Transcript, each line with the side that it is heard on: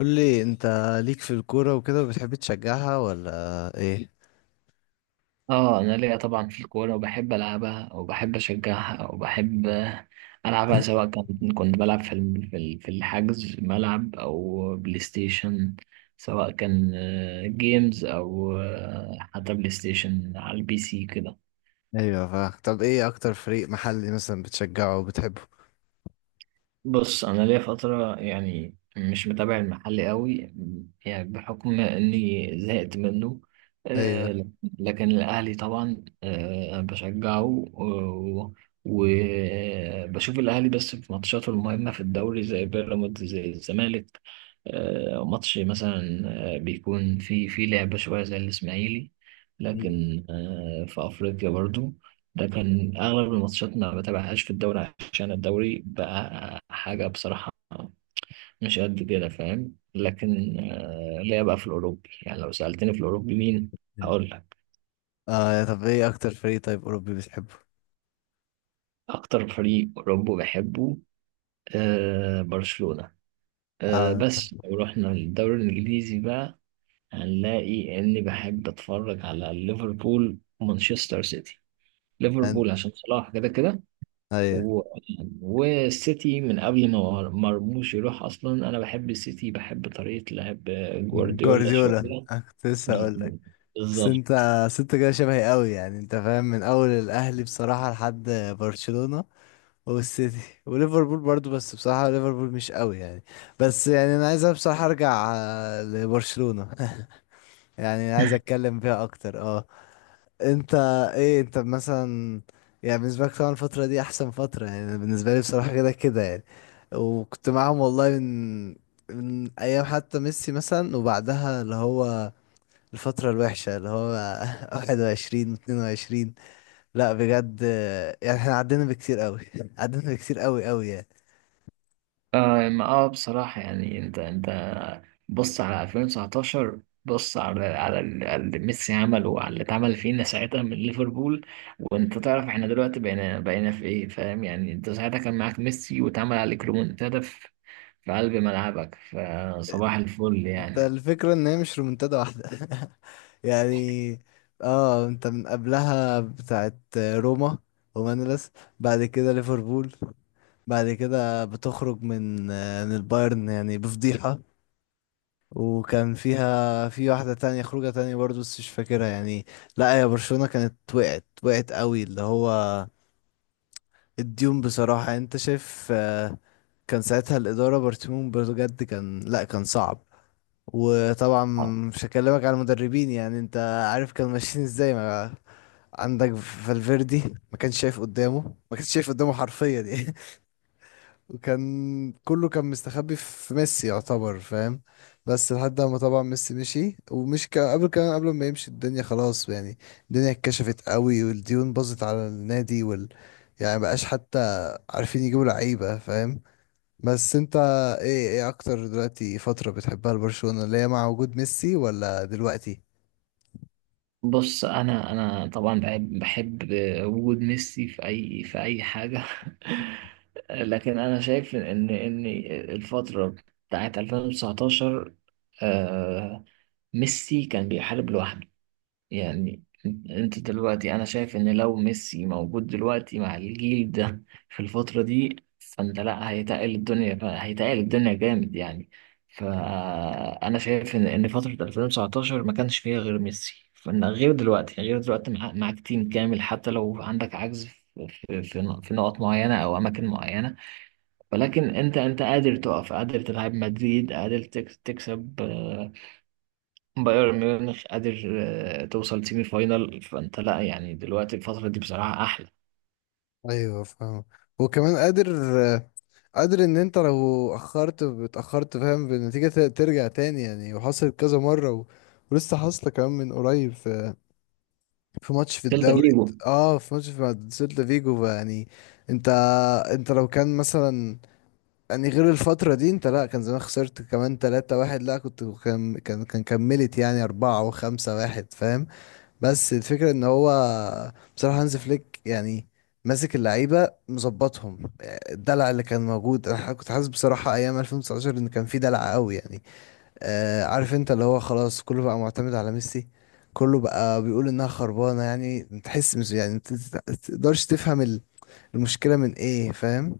left: قول لي، انت ليك في الكورة وكده وبتحب تشجعها ولا ايه؟
right: اه انا ليا طبعا في الكوره، وبحب العبها وبحب اشجعها وبحب العبها سواء كان كنت بلعب في في الحجز ملعب او بلاي ستيشن، سواء كان جيمز او حتى بلاي ستيشن على البي سي كده.
left: ايوه. فا طب، ايه اكتر فريق محلي مثلا بتشجعه وبتحبه؟
right: بص، انا ليا فتره يعني مش متابع المحل قوي، يعني بحكم اني زهقت منه.
left: ايوه.
right: آه، لكن الاهلي طبعا وبشوف الاهلي بس في ماتشاته المهمه في الدوري، زي بيراميدز، زي الزمالك. ماتش مثلا بيكون في لعبه شويه زي الاسماعيلي، لكن في افريقيا برضو. لكن اغلب الماتشات ما بتابعهاش في الدوري، عشان الدوري بقى حاجة بصراحة مش قد كده، فاهم؟ لكن ليا بقى في الأوروبي. يعني لو سألتني في الأوروبي مين، هقول لك
left: اه، يا طب ايه اكتر فريق طيب اوروبي بتحبه؟
right: أكتر فريق أوروبي بحبه برشلونة.
left: اه.
right: بس لو رحنا للدوري الإنجليزي بقى، هنلاقي إني بحب أتفرج على ليفربول ومانشستر سيتي.
left: أن...
right: ليفربول عشان صلاح كده كده،
left: ايوه.
right: و... والسيتي من قبل ما مرموش يروح اصلا. انا بحب السيتي، بحب طريقة لعب جوارديولا
left: جوارديولا،
right: شوية.
left: أنا كنت لسه اقول لك. بس انت
right: بالظبط.
left: بس انت كده شبهي قوي يعني، انت فاهم من اول الاهلي بصراحة لحد برشلونة والسيتي وليفربول برضو، بس بصراحة ليفربول مش قوي يعني. بس يعني انا عايز بصراحة ارجع لبرشلونة. يعني عايز اتكلم فيها اكتر. اه، انت، ايه انت مثلا، يعني بالنسبه لك طبعا الفتره دي احسن فتره. يعني أنا بالنسبه لي بصراحه كده كده يعني. وكنت معاهم والله من ايام حتى ميسي مثلا، وبعدها اللي هو الفتره الوحشه اللي هو 21 و22. لا بجد، يعني احنا عدينا بكتير قوي. عدينا بكتير قوي قوي يعني.
right: آه ما اه بصراحة يعني انت بص على 2019، بص على اللي ميسي عمله وعلى اللي اتعمل فينا ساعتها من ليفربول. وانت تعرف احنا دلوقتي بقينا في ايه، فاهم؟ يعني انت ساعتها كان معاك ميسي، واتعمل عليك ريمونتادا في في قلب ملعبك، فصباح الفل يعني.
left: الفكرة ان هي مش رومنتادا واحدة. يعني اه، انت من قبلها بتاعت روما، ومانلس، بعد كده ليفربول، بعد كده بتخرج من البايرن يعني بفضيحة. وكان فيها في واحدة تانية، خروجة تانية برضو بس مش فاكرها يعني. لا يا برشلونة كانت وقعت، وقعت قوي اللي هو الديون، بصراحة انت شايف. كان ساعتها الإدارة برشلونة بجد كان لا كان صعب. وطبعا مش هكلمك على المدربين، يعني انت عارف كانوا ماشيين ازاي. ما عندك فالفيردي ما كانش شايف قدامه، ما كانش شايف قدامه حرفيا يعني. وكان كله كان مستخبي في ميسي يعتبر، فاهم؟ بس لحد ما طبعا ميسي مشي، ومش كان قبل كمان قبل ما يمشي الدنيا خلاص يعني. الدنيا اتكشفت قوي، والديون باظت على النادي. يعني مبقاش حتى عارفين يجيبوا لعيبة، فاهم؟ بس انت، ايه اكتر دلوقتي فترة بتحبها لبرشلونة؟ اللي هي مع وجود ميسي ولا دلوقتي؟
right: بص، انا طبعا بحب وجود ميسي في في اي حاجه. لكن انا شايف ان الفتره بتاعت 2019، آه، ميسي كان بيحارب لوحده يعني. انت دلوقتي انا شايف ان لو ميسي موجود دلوقتي مع الجيل ده في الفترة دي، فانت لا، هيتقل الدنيا، هيتقل الدنيا جامد يعني. فانا شايف ان فترة 2019 ما كانش فيها غير ميسي، فان غير دلوقتي، غير دلوقتي معاك تيم كامل. حتى لو عندك عجز في في نقط معينة او اماكن معينة، ولكن انت، انت قادر تقف، قادر تلعب مدريد، قادر تكسب بايرن ميونخ، قادر توصل سيمي فاينال. فانت لا، يعني دلوقتي الفترة دي بصراحة احلى.
left: ايوه، فاهم. وكمان قادر ان انت لو اتاخرت، فاهم، بالنتيجة ترجع تاني يعني. وحصلت كذا مرة. ولسه حاصلة كمان من قريب في ماتش في
right: سيلتا
left: الدوري.
right: فيجو.
left: اه، في ماتش في مع سيلتا فيجو يعني. انت انت لو كان مثلا، يعني غير الفترة دي، انت لا كان زمان خسرت كمان تلاتة واحد، لا كنت كان كملت يعني أربعة وخمسة واحد، فاهم؟ بس الفكرة ان هو بصراحة هانز فليك يعني، ماسك اللعيبة مظبطهم. الدلع اللي كان موجود، انا كنت حاسس بصراحة ايام 2019 ان كان في دلع قوي يعني. عارف انت اللي هو خلاص كله بقى معتمد على ميسي، كله بقى بيقول انها خربانة يعني، تحس يعني ما تقدرش تفهم المشكلة من ايه، فاهم؟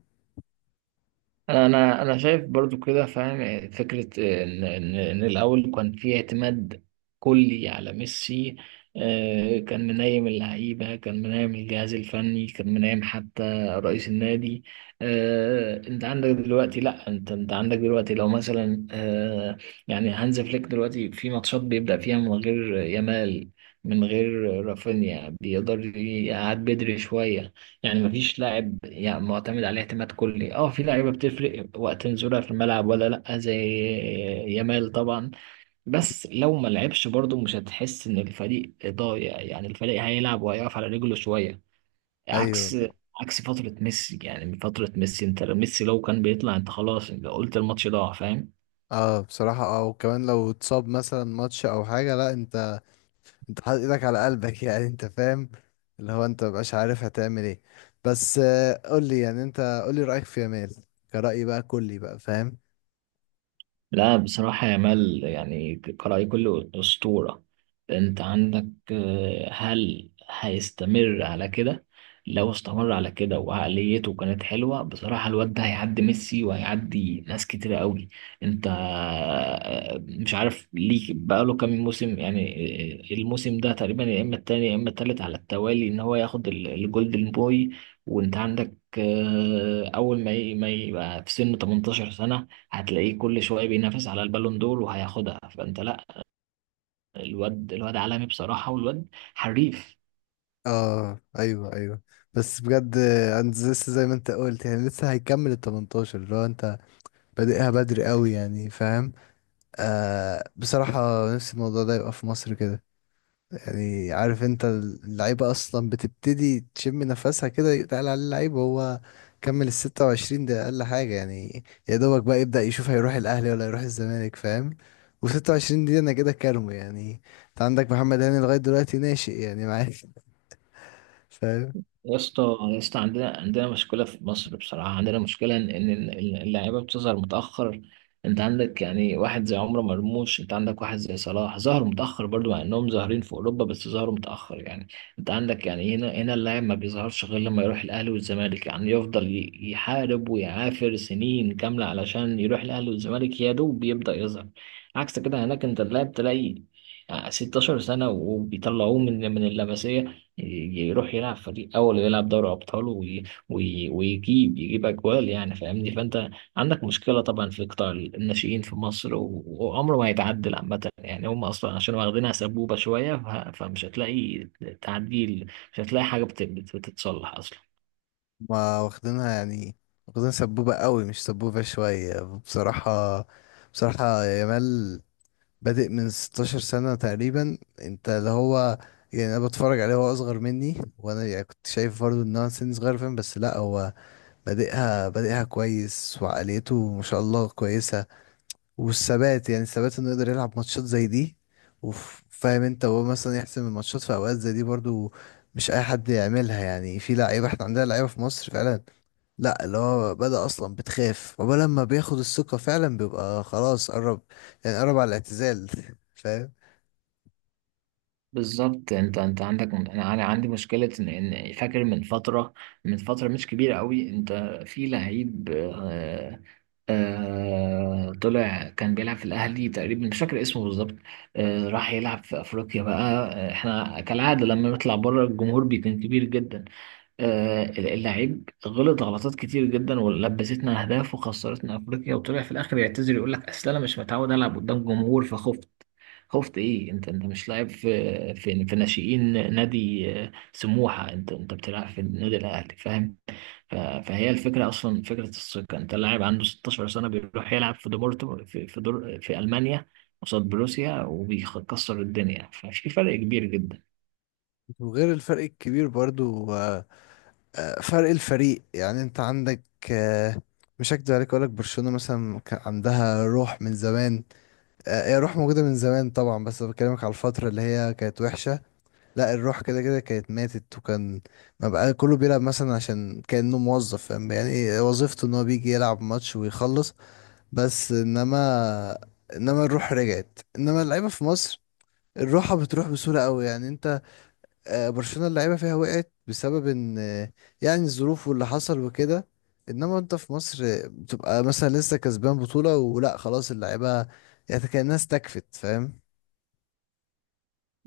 right: انا شايف برضو كده، فاهم فكره ان إن الاول كان في اعتماد كلي على ميسي. كان منايم اللعيبه، كان منايم الجهاز الفني، كان منايم حتى رئيس النادي. انت عندك دلوقتي لا، انت عندك دلوقتي لو مثلا يعني هانز فليك دلوقتي في ماتشات بيبدا فيها من غير يامال، من غير رافينيا، بيقدر يقعد بدري شويه. يعني مفيش لاعب يعني معتمد عليه اعتماد كلي. اه، في لعيبه بتفرق وقت نزولها في الملعب ولا لا، زي يامال طبعا، بس لو ما لعبش برضه مش هتحس ان الفريق ضايع. يعني الفريق هيلعب وهيقف على رجله شويه،
left: ايوه.
right: عكس، عكس فتره ميسي. يعني من فتره ميسي انت، ميسي لو كان بيطلع انت خلاص، انت قلت الماتش ضاع، فاهم؟
left: اه بصراحة، وكمان لو اتصاب مثلا ماتش او حاجة، لا انت حاطط ايدك على قلبك. يعني انت فاهم، اللي هو انت مبقاش عارف هتعمل ايه. بس قول لي يعني، انت قول لي رأيك في يامال كرأيي بقى، كلي بقى، فاهم؟
right: لا بصراحة يا مال يعني قرأي كله أسطورة. أنت عندك هل هيستمر على كده؟ لو استمر على كده وعقليته كانت حلوة، بصراحة الواد ده هيعدي ميسي وهيعدي ناس كتيرة قوي. أنت مش عارف ليه بقاله كام موسم يعني الموسم ده تقريبا، يا إما التاني يا إما التالت على التوالي، إن هو ياخد الجولدن بوي. وأنت عندك أول ما يبقى في سن 18 سنة، هتلاقيه كل شويه بينافس على البالون دور وهياخدها. فانت لا، الواد، الواد عالمي بصراحه، والواد حريف.
left: اه، ايوه ايوه. بس بجد انت لسه زي ما انت قلت يعني، لسه هيكمل ال 18، اللي هو انت بادئها بدري قوي يعني، فاهم؟ بصراحة، نفسي الموضوع ده يبقى في مصر كده. يعني عارف انت اللعيبة اصلا بتبتدي تشم نفسها كده، يتقال عليه اللعيب هو كمل ال 26، ده اقل حاجة يعني. يا دوبك بقى يبدأ يشوف هيروح الاهلي ولا يروح الزمالك، فاهم؟ و 26 دي انا كده كارمو يعني. انت عندك محمد هاني لغاية دلوقتي ناشئ يعني، معاك. فاهم؟
right: يا اسطى، يا اسطى، عندنا مشكلة في مصر، بصراحة عندنا مشكلة إن إن اللاعيبة بتظهر متأخر. أنت عندك يعني واحد زي عمر مرموش، أنت عندك واحد زي صلاح، ظهروا متأخر برضو، مع إنهم ظاهرين في أوروبا، بس ظهروا متأخر يعني. أنت عندك يعني هنا اللاعب ما بيظهرش غير لما يروح الأهلي والزمالك. يعني يفضل يحارب ويعافر سنين كاملة علشان يروح الأهلي والزمالك، يا دوب يبدأ يظهر. عكس كده هناك، أنت اللاعب تلاقي 16 سنة وبيطلعوه من اللمسية، يروح يلعب فريق اول ويلعب دوري ابطال، ويجيب، يجيب اجوال يعني، فاهمني؟ فانت عندك مشكله طبعا في قطاع الناشئين في مصر، وعمره ما هيتعدل عامه. يعني هم اصلا عشان واخدينها سبوبه شويه، فمش هتلاقي تعديل، مش هتلاقي حاجه بتتصلح اصلا.
left: ما واخدينها يعني، واخدين سبوبة قوي، مش سبوبة شوية بصراحة. بصراحة يامال بادئ من 16 سنة تقريبا، انت اللي هو يعني انا بتفرج عليه، هو اصغر مني، وانا يعني كنت شايف برضه ان هو سن صغير، فاهم؟ بس لا، هو بادئها كويس، وعقليته ما شاء الله كويسة. والثبات يعني الثبات انه يقدر يلعب ماتشات زي دي، وفاهم انت، وهو مثلا يحسم الماتشات في اوقات زي دي برضه. مش اي حد يعملها يعني، في لعيبة احنا عندنا لعيبة في مصر فعلا، لا اللي هو بدأ اصلا بتخاف، وبلما بياخد الثقة فعلا بيبقى خلاص قرب. يعني قرب على الاعتزال. فاهم؟
right: بالظبط. انت عندك، انا عندي مشكله ان فاكر من فتره، من فتره مش كبيره قوي، انت في لعيب طلع، كان بيلعب في الاهلي تقريبا، مش فاكر اسمه بالظبط، راح يلعب في افريقيا بقى. احنا كالعاده لما نطلع بره الجمهور بيكون كبير جدا. اللعيب غلط غلطات كتير جدا، ولبستنا اهداف، وخسرتنا افريقيا، وطلع في الاخر يعتذر يقول لك اصل انا مش متعود العب قدام جمهور فخفت. خفت ايه؟ انت، انت مش لاعب في في ناشئين نادي سموحه، انت انت بتلعب في النادي الاهلي، فاهم؟ فهي الفكره اصلا فكره الثقه. انت لاعب عنده 16 سنه بيروح يلعب في دورتموند، دور في المانيا قصاد بروسيا وبيكسر الدنيا، ففي فرق كبير جدا.
left: وغير الفرق الكبير برضو. فرق الفريق يعني، انت عندك. آه، مش هكدب عليك اقولك برشلونة مثلا كان عندها روح من زمان. هي روح موجودة من زمان طبعا، بس بكلمك على الفترة اللي هي كانت وحشة. لا، الروح كده كده كانت ماتت، وكان ما بقى كله بيلعب مثلا، عشان كأنه موظف، فاهم يعني إيه وظيفته؟ ان هو بيجي يلعب ماتش ويخلص. بس انما الروح رجعت، انما اللعيبة في مصر الروحة بتروح بسهولة قوي يعني، انت. برشلونة اللعيبة فيها وقعت بسبب ان يعني الظروف واللي حصل وكده. انما انت في مصر بتبقى مثلا لسه كسبان بطولة ولا خلاص اللعيبة، يعني كأنها استكفت، فاهم؟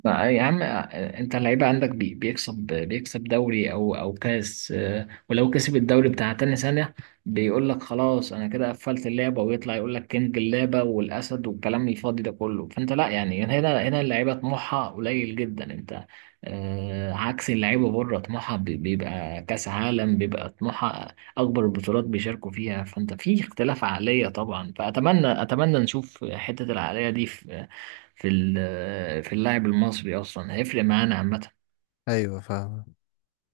right: يا عم، انت اللعيبه عندك بيكسب دوري او كاس ولو كسب الدوري بتاع تاني سنه بيقول لك خلاص انا كده قفلت اللعبه، ويطلع يقول لك كينج اللعبه والاسد والكلام الفاضي ده كله. فانت لا، يعني هنا اللعيبه طموحها قليل جدا. انت عكس اللعيبه بره، طموحها بيبقى كاس عالم، بيبقى طموحها اكبر البطولات بيشاركوا فيها. فانت في اختلاف عقليه طبعا، اتمنى نشوف حته العقليه دي في في اللاعب المصري اصلا، هيفرق معانا عامه.
left: ايوه، فاهم.